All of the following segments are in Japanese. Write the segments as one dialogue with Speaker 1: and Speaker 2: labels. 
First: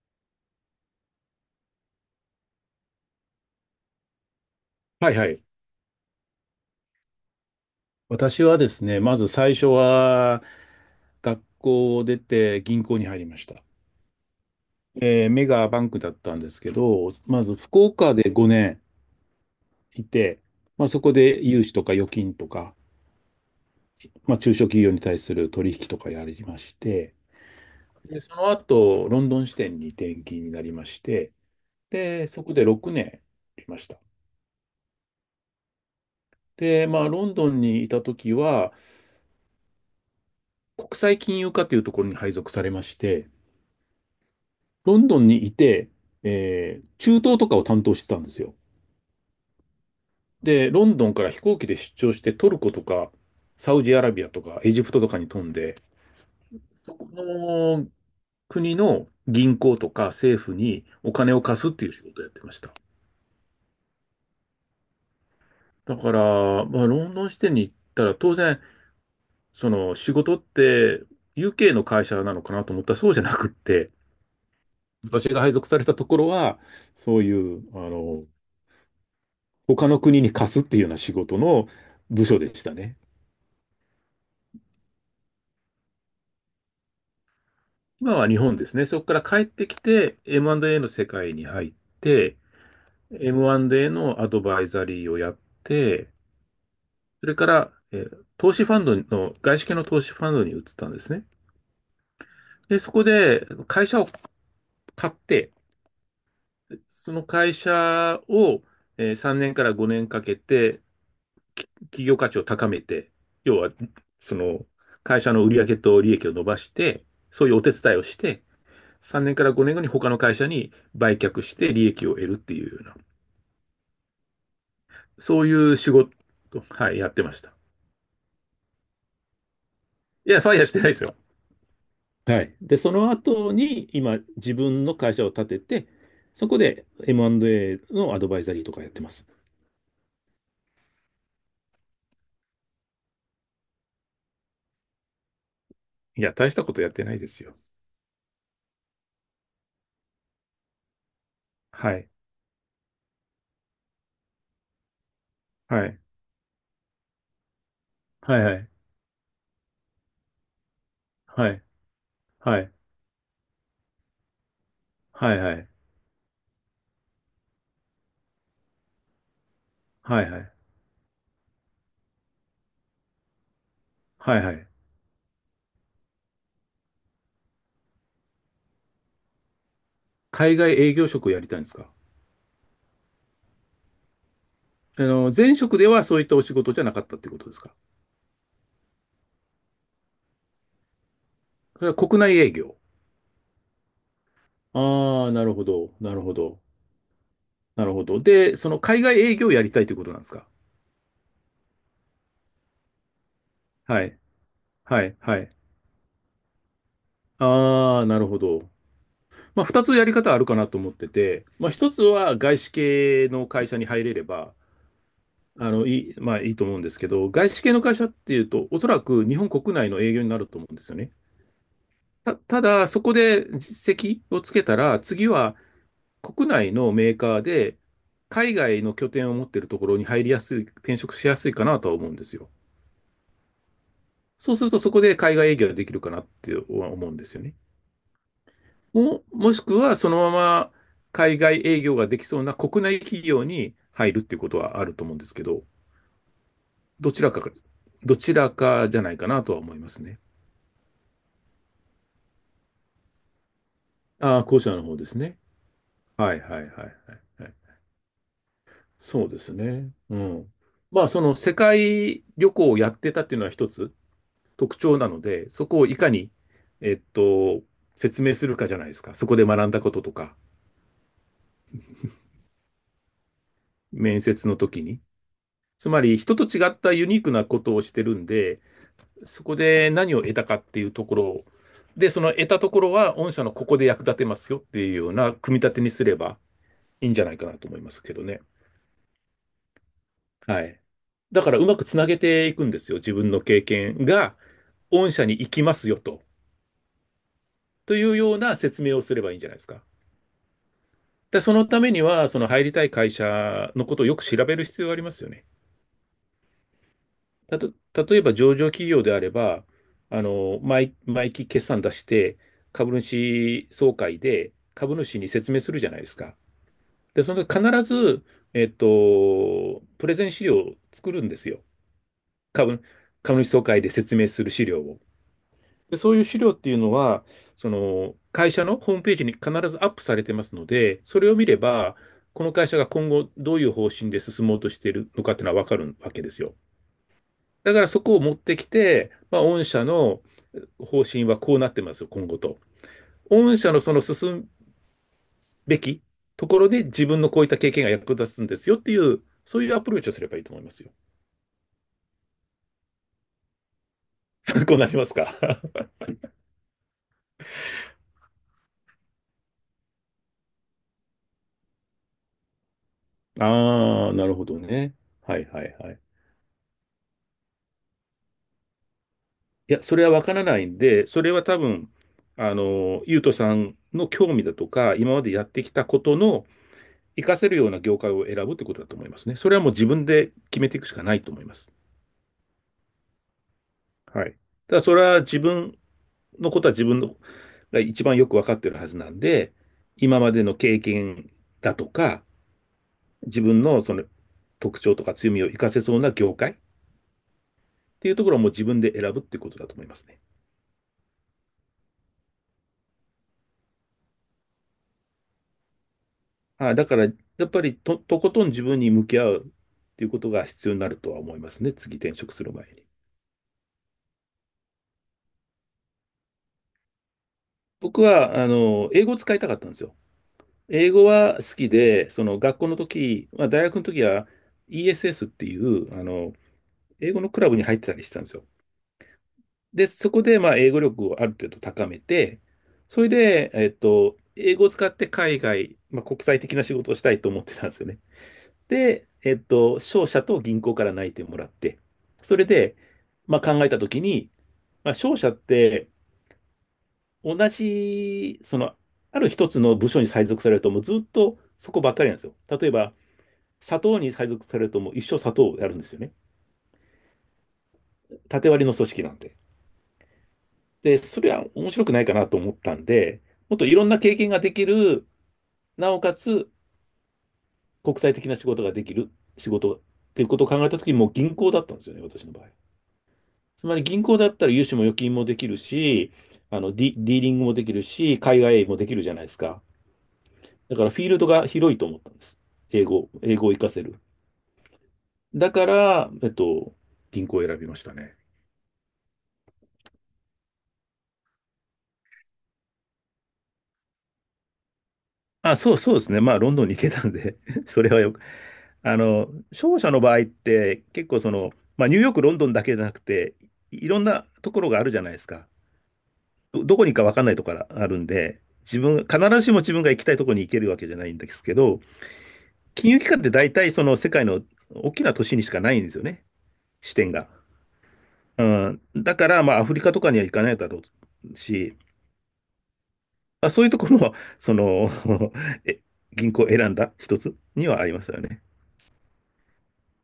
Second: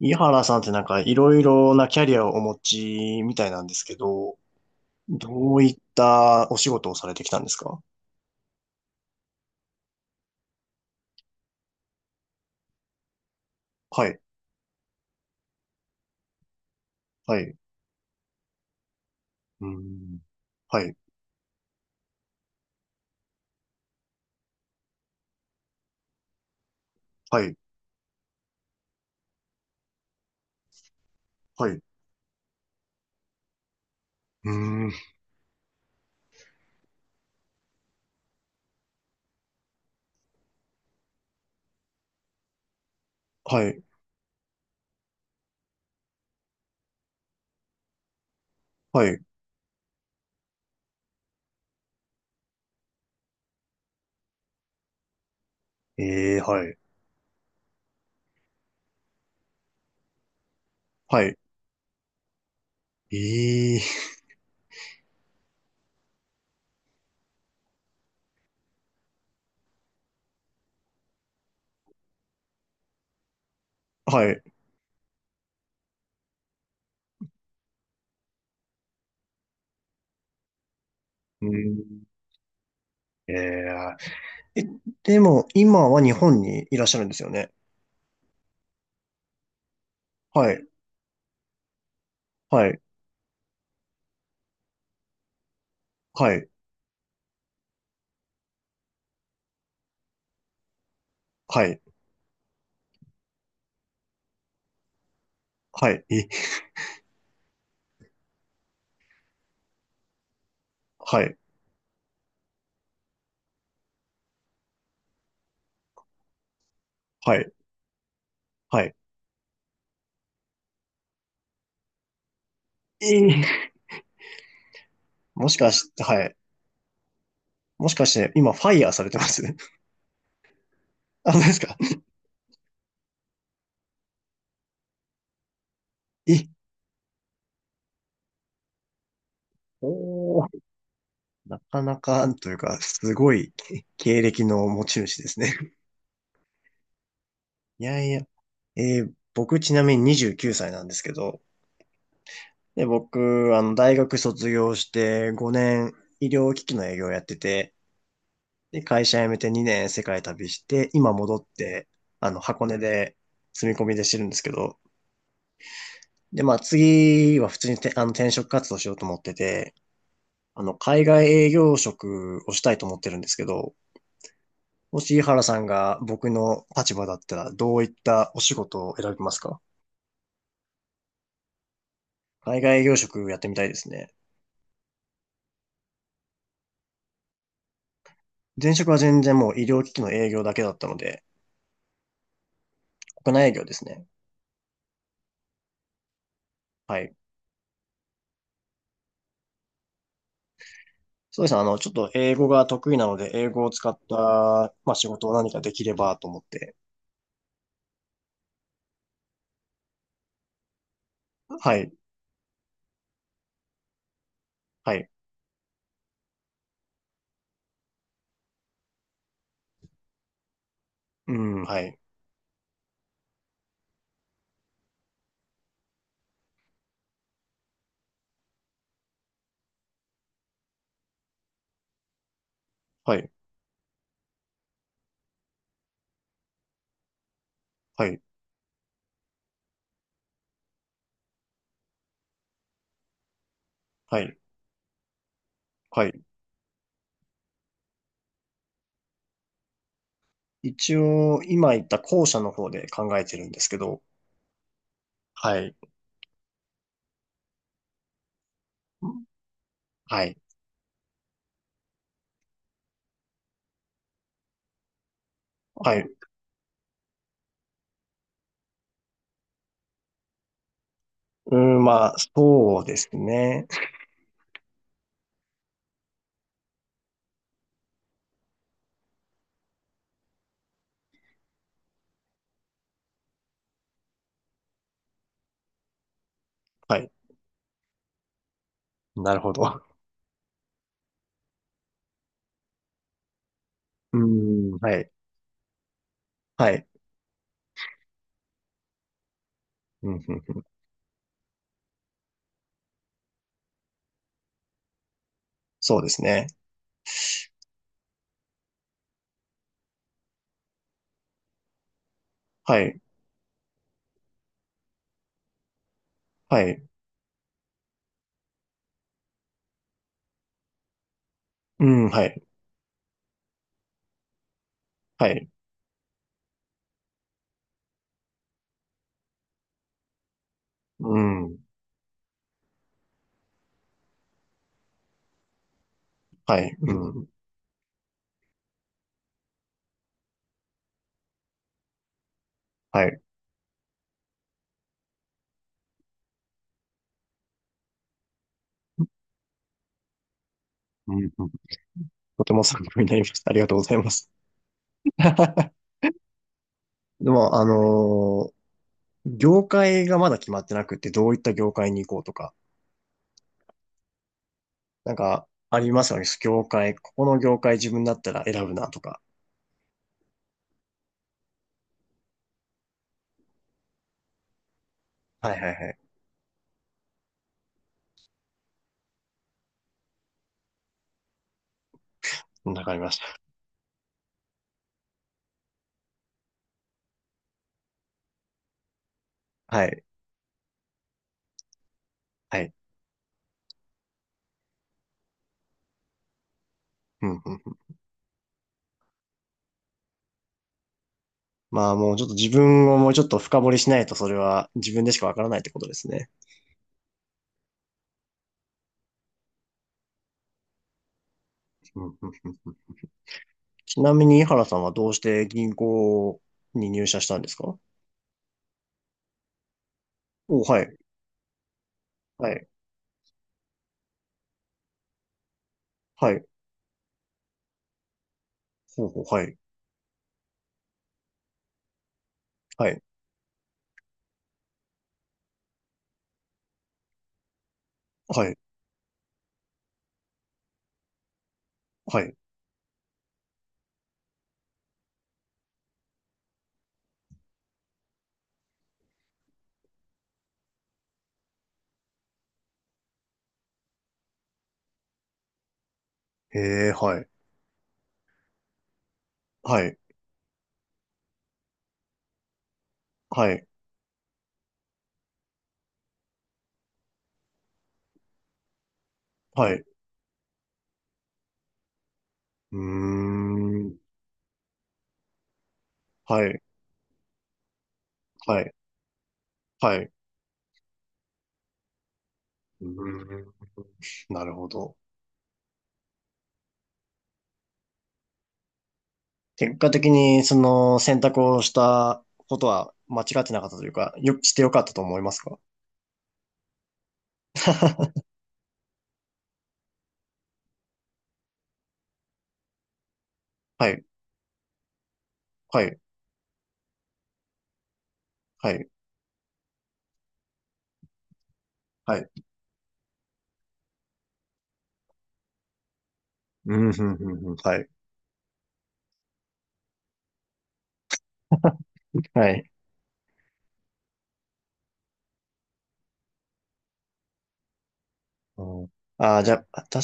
Speaker 1: 井原さんってなんかいろいろなキャリアをお持ちみたいなんですけど、
Speaker 2: はいはい。
Speaker 1: どういったお仕事をされてきたんですか？
Speaker 2: 私はですね、まず最初は学校を出て銀行に入りました。
Speaker 1: はい。
Speaker 2: メガバンクだったんですけど、
Speaker 1: は
Speaker 2: まず
Speaker 1: い。
Speaker 2: 福岡で5
Speaker 1: う
Speaker 2: 年い
Speaker 1: ん。
Speaker 2: て、
Speaker 1: は
Speaker 2: まあ、
Speaker 1: い。
Speaker 2: そこで融資とか預金とか、まあ、中小企業に対する取引とかやりまして、
Speaker 1: はい。
Speaker 2: で、その後、ロンドン支店に転勤になりまして、
Speaker 1: はい。
Speaker 2: で、そこで6年いました。
Speaker 1: うん。
Speaker 2: で、まあ、ロンドンにいた時は、国際金融課というところに配属されまして、
Speaker 1: はい。
Speaker 2: ロンドンにいて、中東とかを担当してたんですよ。
Speaker 1: はい。
Speaker 2: で、ロンドンから飛行機で出張してトルコとかサウジアラビアとかエジプトとかに飛んで、
Speaker 1: えー。はい。
Speaker 2: そこの国の銀行とか政府にお
Speaker 1: は
Speaker 2: 金
Speaker 1: い。
Speaker 2: を貸すっていう仕事をやってました。
Speaker 1: え
Speaker 2: だから、まあ、ロンドン支店に行ったら当然、その仕事って UK の会社なのかなと思ったらそうじゃなくって、
Speaker 1: ー。はい。
Speaker 2: 私が配属されたところは、そういう、他の国に貸すっていうような仕事
Speaker 1: う
Speaker 2: の
Speaker 1: ん。
Speaker 2: 部署でしたね。
Speaker 1: えー。え。でも今は日本にいらっしゃるんですよね。
Speaker 2: 今は日本ですね。そこから帰ってきて
Speaker 1: はい。
Speaker 2: M&A の世界に入って、
Speaker 1: はい。
Speaker 2: M&A のアドバイザリーをやって、
Speaker 1: はい。
Speaker 2: それから、投資ファンドの、外資系の投資ファンドに移ったんですね。
Speaker 1: はい。
Speaker 2: で、そこで会社を買って、
Speaker 1: はい。え。
Speaker 2: その会社を3年から5年かけて、
Speaker 1: はい。
Speaker 2: 企業価値を高めて、要は、その会社の売上と利益を伸ばして、
Speaker 1: は
Speaker 2: そうい
Speaker 1: い。
Speaker 2: うお手伝いをして、
Speaker 1: はい。
Speaker 2: 3年から5年後に他の会社に売却して利益を得るっていうような、
Speaker 1: えー。
Speaker 2: そう
Speaker 1: も
Speaker 2: い
Speaker 1: しか
Speaker 2: う
Speaker 1: し
Speaker 2: 仕
Speaker 1: て、
Speaker 2: 事、
Speaker 1: はい、
Speaker 2: はい、やってました。
Speaker 1: もしかして今ファイヤーされてます？
Speaker 2: いや、ファイヤーしてないですよ。
Speaker 1: あ、そうですか。
Speaker 2: はい。で、その後に今、自分の会社を立てて、
Speaker 1: え。
Speaker 2: そこで M&A のアドバイザリーとかやってます。
Speaker 1: おー。なかなか、というか、すごいけ経歴の持ち主ですね。
Speaker 2: いや、大したことやってないですよ。
Speaker 1: いやいや。僕ちなみに29歳なんですけど、
Speaker 2: はい。
Speaker 1: で、僕、大学卒業して5
Speaker 2: は
Speaker 1: 年
Speaker 2: い。
Speaker 1: 医療機器の営業やってて、
Speaker 2: はいはい。
Speaker 1: で、会社辞めて2年世界旅して、今戻っ
Speaker 2: はい。
Speaker 1: て、
Speaker 2: は
Speaker 1: 箱
Speaker 2: い。
Speaker 1: 根で住み込みでしてるんですけど、
Speaker 2: はいはい。
Speaker 1: で、まあ次は普通にて、転職活動しようと思ってて、
Speaker 2: はいはい。
Speaker 1: 海外営業職をしたいと思ってるんですけど、
Speaker 2: はいはい。
Speaker 1: もし井原さんが僕の立場だったら、どういったお仕事を選びますか？
Speaker 2: 海外営業職をやりたいんですか？
Speaker 1: 海外営業職やってみたいですね。
Speaker 2: あの、前職ではそういったお仕事じゃなかったってことですか？
Speaker 1: 前職は全然もう医療機器の営業だけだったので、
Speaker 2: それは国内営業。
Speaker 1: 国内営業ですね。
Speaker 2: ああ、なるほど。なるほど。
Speaker 1: はい。
Speaker 2: なるほど。で、その海外営業をやりたいということなんですか？
Speaker 1: そうですね。ちょっと英語が得意なので、英語を使っ
Speaker 2: はい。
Speaker 1: た、まあ、
Speaker 2: は
Speaker 1: 仕
Speaker 2: い。
Speaker 1: 事を
Speaker 2: は
Speaker 1: 何
Speaker 2: い。
Speaker 1: かできればと思って。
Speaker 2: ああ、なるほど。まあ、二つやり方あるかなと思ってて、まあ、
Speaker 1: は
Speaker 2: 一
Speaker 1: い。
Speaker 2: つは外資系の会社に入れれば、
Speaker 1: はい。
Speaker 2: あの、いい、まあ、いいと思うんですけど、外資系の会社っていうと、おそらく日本国内の営業になると思うんですよね。
Speaker 1: うん。はい。
Speaker 2: ただ、そこで実績をつけたら、次は国内のメーカーで、海外の拠点を持っているところに入りやすい、転職しやすいかなとは思うんですよ。
Speaker 1: はい。
Speaker 2: そうするとそこで海外営業ができるかなって思うんですよね。
Speaker 1: はい。
Speaker 2: もしくはそのまま海外営業ができそうな国内企業に入る
Speaker 1: は
Speaker 2: って
Speaker 1: い。
Speaker 2: いうことはあると思うんですけど、
Speaker 1: はい。
Speaker 2: どちらか、どちらかじゃないかなとは思いますね。
Speaker 1: 一応、今言った後者の方で考えてるんですけど、
Speaker 2: ああ、後者の方ですね。
Speaker 1: はい。
Speaker 2: はいはいはいはいはい。そうですね。う
Speaker 1: はい。
Speaker 2: ん。まあその世界旅行をやってたっていうのは一つ特徴なので、そこを
Speaker 1: は
Speaker 2: いか
Speaker 1: い。
Speaker 2: に、えっと、説明するかじゃないですか。そこで学んだこととか、
Speaker 1: うん、まあ、そうですね。
Speaker 2: 面接の時に。つまり人と違ったユニークなことをしてるんで、そこで何を得たかっていうところを、で、その得たところは御社のここで役立てますよっていうような組み立てにすれば
Speaker 1: は
Speaker 2: いい
Speaker 1: い。
Speaker 2: んじゃないかなと思いますけどね。
Speaker 1: なるほど。
Speaker 2: はい。だからうまくつなげていくんですよ。自分の経験
Speaker 1: う
Speaker 2: が
Speaker 1: ーん。はい。
Speaker 2: 御社に行きますよと。
Speaker 1: はい。
Speaker 2: というような説明をすればいいんじゃないですか。
Speaker 1: うん、うん、うん。
Speaker 2: で、そのためには、その入りたい会社のことをよく調べる必要がありますよね。
Speaker 1: そうですね。
Speaker 2: たと、例えば上場企業であれば、毎期決算出して、
Speaker 1: は
Speaker 2: 株
Speaker 1: い。
Speaker 2: 主総会で株主に説明するじゃないですか。
Speaker 1: はい。
Speaker 2: で、その必ず、プレゼン資料を作るんですよ。
Speaker 1: うん。はい。
Speaker 2: 株、株主総会で説明する資料を。
Speaker 1: はい。
Speaker 2: で、そういう資料っていうのは、その、会社のホームページに必ずアップされてますので、
Speaker 1: う
Speaker 2: それを見れ
Speaker 1: ん。
Speaker 2: ば、この会社が今後どういう方針で進もうとしているのかっていうのはわかるわけですよ。
Speaker 1: はい。うん。
Speaker 2: だからそこを持ってきて、まあ、御社の方針はこうなってますよ、今後と。
Speaker 1: はい。
Speaker 2: 御社のその進むべきところで自分のこういった経験が役立つんですよっていう、そういうアプローチをすればいいと思いますよ。
Speaker 1: うん、うん。とても参考になりました。ありがとうございます。
Speaker 2: 参考になりますか？
Speaker 1: でも、業界がまだ決まってなくて、どういった業界に行こうとか、
Speaker 2: ああ、なるほどね。
Speaker 1: なん
Speaker 2: はい
Speaker 1: か、
Speaker 2: はい
Speaker 1: あり
Speaker 2: はい。
Speaker 1: ますよね。業界、ここの業界自分だったら選ぶなとか。
Speaker 2: いや、それはわからないんで、それは多分、ゆうとさんの興味だとか、今までやっ
Speaker 1: はい
Speaker 2: て
Speaker 1: は
Speaker 2: き
Speaker 1: い
Speaker 2: た
Speaker 1: はい。
Speaker 2: ことの活かせるような業界を選ぶってことだと思いますね。それはもう自分で決めていくしかないと思います。
Speaker 1: わかりまし
Speaker 2: はい。ただ、それは自分のことは自分のが一番よくわかってるはずなんで、
Speaker 1: た。はい。
Speaker 2: 今までの経験だとか、
Speaker 1: はい。
Speaker 2: 自分のその特徴とか強みを活かせそうな業界っ
Speaker 1: うんうん。
Speaker 2: ていうところをもう自分で選ぶっていうことだと思いますね。
Speaker 1: まあもうちょっと自分をもうちょっと深掘りしないとそれは自分でしかわからないってことですね。
Speaker 2: だから、やっぱりとことん自分に向き合うっていうことが必要になるとは思いますね。次
Speaker 1: うん
Speaker 2: 転
Speaker 1: う
Speaker 2: 職する
Speaker 1: んう
Speaker 2: 前
Speaker 1: ん。
Speaker 2: に。
Speaker 1: ちなみに井原さんはどうして銀行に入社したんですか？
Speaker 2: 僕は、英語を使いたかったんですよ。
Speaker 1: お。はい。
Speaker 2: 英語は好きで、その
Speaker 1: は
Speaker 2: 学校
Speaker 1: い。
Speaker 2: の時、まあ、大学の時は ESS っていう、
Speaker 1: はい。
Speaker 2: 英語のクラブに入ってたりしてたんですよ。
Speaker 1: ほうほう。はい。
Speaker 2: で、そこで、まあ、英語力をある程度高めて、
Speaker 1: はい。
Speaker 2: それで、英語を使って海外、まあ、国際的な仕事をしたいと思ってたんですよね。
Speaker 1: はい。
Speaker 2: で、商社と銀行から内定もらって、
Speaker 1: はい。
Speaker 2: それで、まあ、考えたときに、まあ、商社って、同じ、その、ある一つの部署に配属されると、もうずっとそこばっかりなんですよ。例えば、砂糖に配属されると、もう一生砂糖をやるんですよね。
Speaker 1: へえ。はい。
Speaker 2: 縦割りの組織なんで。
Speaker 1: はい。
Speaker 2: で、それは面白くないかなと思ったんで、
Speaker 1: は
Speaker 2: もっと
Speaker 1: い。
Speaker 2: いろんな経験ができる、なおかつ国際的な仕事ができる仕
Speaker 1: は
Speaker 2: 事
Speaker 1: い。
Speaker 2: っ
Speaker 1: う
Speaker 2: ていうことを考えたときに、もう銀行だったんですよね、私の場合。
Speaker 1: ー
Speaker 2: つまり
Speaker 1: ん。
Speaker 2: 銀行だったら融資も預金もできるし、
Speaker 1: はい。
Speaker 2: ディーリングもできるし、海外
Speaker 1: は
Speaker 2: 営業
Speaker 1: い。
Speaker 2: もできるじゃないですか。
Speaker 1: はい。う
Speaker 2: だからフィールドが広いと思ったんです。英
Speaker 1: ー
Speaker 2: 語、英
Speaker 1: ん。
Speaker 2: 語を活かせる。
Speaker 1: なるほど。
Speaker 2: だから、銀行を選びましたね。
Speaker 1: 結果的にその選択をしたことは間違ってなかったというか、よ、してよかったと思います
Speaker 2: あ、
Speaker 1: か？
Speaker 2: そうですね。まあ、ロンドンに行けたんで それはよ、商社の場合って結構まあ、ニューヨーク、ロンドンだけじゃなくて、い
Speaker 1: は
Speaker 2: ろ
Speaker 1: い。
Speaker 2: んなところがあるじゃないですか。
Speaker 1: はい。
Speaker 2: どこに行くか分かんないところがあるんで、
Speaker 1: は
Speaker 2: 自
Speaker 1: い。
Speaker 2: 分、必ずしも自分が行きたいところに行けるわけじゃないんですけど、
Speaker 1: はい。
Speaker 2: 金融機関って大体その世界の大きな都市にしかないんですよね、
Speaker 1: うん。うん。
Speaker 2: 支店が。
Speaker 1: うん。うんはい。
Speaker 2: うん、だから、まあ、アフリカとかには行かないだろうし、
Speaker 1: はい。
Speaker 2: まあ、そういうところも、え、銀行を選んだ一つにはありますよね。
Speaker 1: うん、ああ、じゃあ、確か、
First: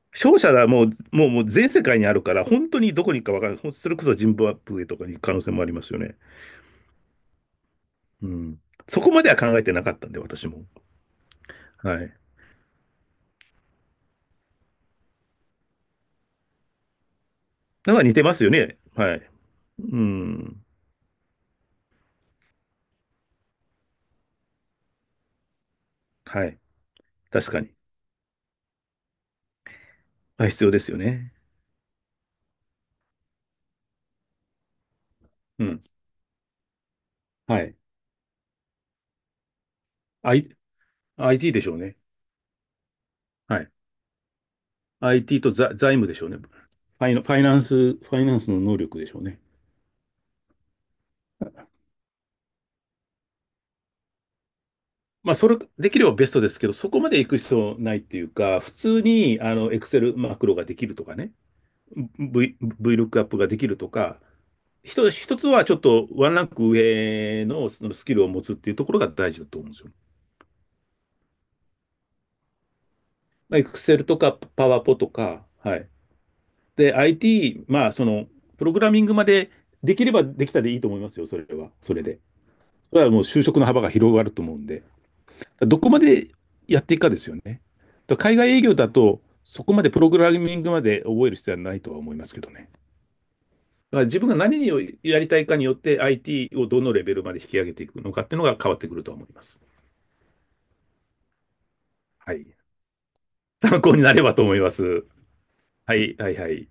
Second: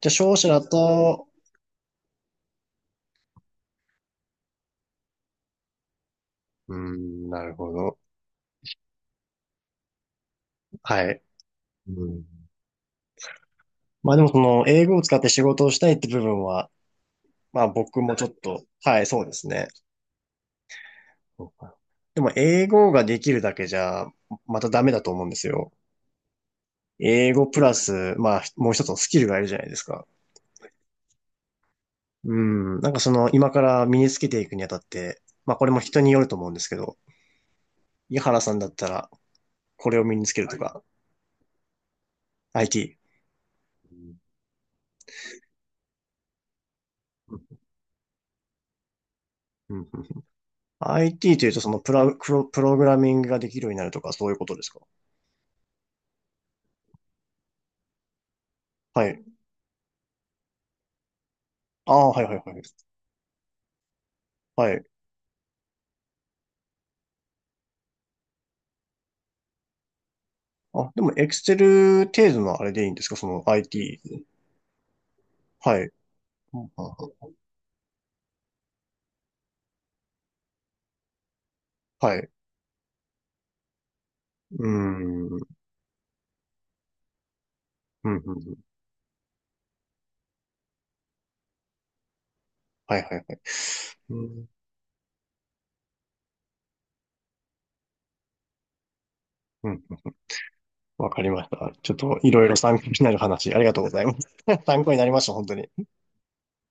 Speaker 1: じゃあ、商
Speaker 2: 勝
Speaker 1: 社
Speaker 2: 者
Speaker 1: だ
Speaker 2: は
Speaker 1: と、
Speaker 2: もう全世界にあるから、本当にどこに行くかわからない。それこそジンバブエとかに行く可能性もありますよね。
Speaker 1: うん、なるほど。
Speaker 2: うん。そこまでは考えてなかったんで、私も。
Speaker 1: はい。
Speaker 2: は
Speaker 1: う
Speaker 2: い。
Speaker 1: ん。まあでもその、英語を使って仕事をしたいって部分は、まあ
Speaker 2: だ
Speaker 1: 僕
Speaker 2: から似
Speaker 1: も
Speaker 2: て
Speaker 1: ちょっ
Speaker 2: ますよ
Speaker 1: と、
Speaker 2: ね。
Speaker 1: はい、
Speaker 2: は
Speaker 1: そ
Speaker 2: い。
Speaker 1: うですね。
Speaker 2: うん。
Speaker 1: そうか。でも、英語ができるだけじゃ、またダメだと思うんですよ。
Speaker 2: はい。
Speaker 1: 英語
Speaker 2: 確
Speaker 1: プ
Speaker 2: か
Speaker 1: ラ
Speaker 2: に。
Speaker 1: ス、まあ、もう一つのスキルがいるじゃないですか。
Speaker 2: あ、必要ですよね。
Speaker 1: うん。なんかその、今から身につけていくにあたって、まあこ
Speaker 2: う
Speaker 1: れも
Speaker 2: ん。
Speaker 1: 人によると思うんですけど、
Speaker 2: はい。
Speaker 1: 井原さんだったら、これを身につけ
Speaker 2: I、
Speaker 1: るとか、
Speaker 2: IT でしょうね。はい。
Speaker 1: IT。うん
Speaker 2: IT と財務でしょうね。ファイナンスの能力でしょうね。
Speaker 1: うん IT というと、そのプログラミングができるようになるとか、そういうことですか？
Speaker 2: まあ、それ、できればベストですけど、そこまで行く必要ないっていうか、普通
Speaker 1: はい。
Speaker 2: に、Excel マクロができるとかね。
Speaker 1: ああ、はいはいは
Speaker 2: V、
Speaker 1: い。
Speaker 2: VLOOKUP ができるとか、
Speaker 1: はい。
Speaker 2: 一つはちょっとワンランク上のそのスキルを持つっていうところが大事だと思うんですよ。
Speaker 1: あ、でも、エクセル程度のあれでいいんですかその
Speaker 2: Excel と
Speaker 1: IT？
Speaker 2: か PowerPo とか、は
Speaker 1: は
Speaker 2: い。
Speaker 1: い。う
Speaker 2: で、
Speaker 1: ん
Speaker 2: IT、まあ、その、プログラミングまでできればできたでいいと思いますよ、それは。それ
Speaker 1: はい。
Speaker 2: で。
Speaker 1: う
Speaker 2: それはもう就職の幅が広がると思うん
Speaker 1: ー
Speaker 2: で。
Speaker 1: ん。うん
Speaker 2: どこまでやっていくかですよね。
Speaker 1: うんう
Speaker 2: 海外
Speaker 1: ん。
Speaker 2: 営業だと、そこまでプログラミングまで覚える必要はないとは思いますけどね。
Speaker 1: はいはいはい。
Speaker 2: まあ、自
Speaker 1: う
Speaker 2: 分が
Speaker 1: ん。
Speaker 2: 何をやりたいかによって IT をどのレベルまで引き上げていくのかっていうのが変わってくると思います。
Speaker 1: うん。わかりました。ちょっと、い
Speaker 2: は
Speaker 1: ろいろ
Speaker 2: い。
Speaker 1: 参考になる話、ありがと
Speaker 2: 参
Speaker 1: うご
Speaker 2: 考
Speaker 1: ざ
Speaker 2: に
Speaker 1: い
Speaker 2: な
Speaker 1: ま
Speaker 2: れ
Speaker 1: す。
Speaker 2: ばと思い ま
Speaker 1: 参考にな
Speaker 2: す。
Speaker 1: りました、本当に。
Speaker 2: はい、はい、はい。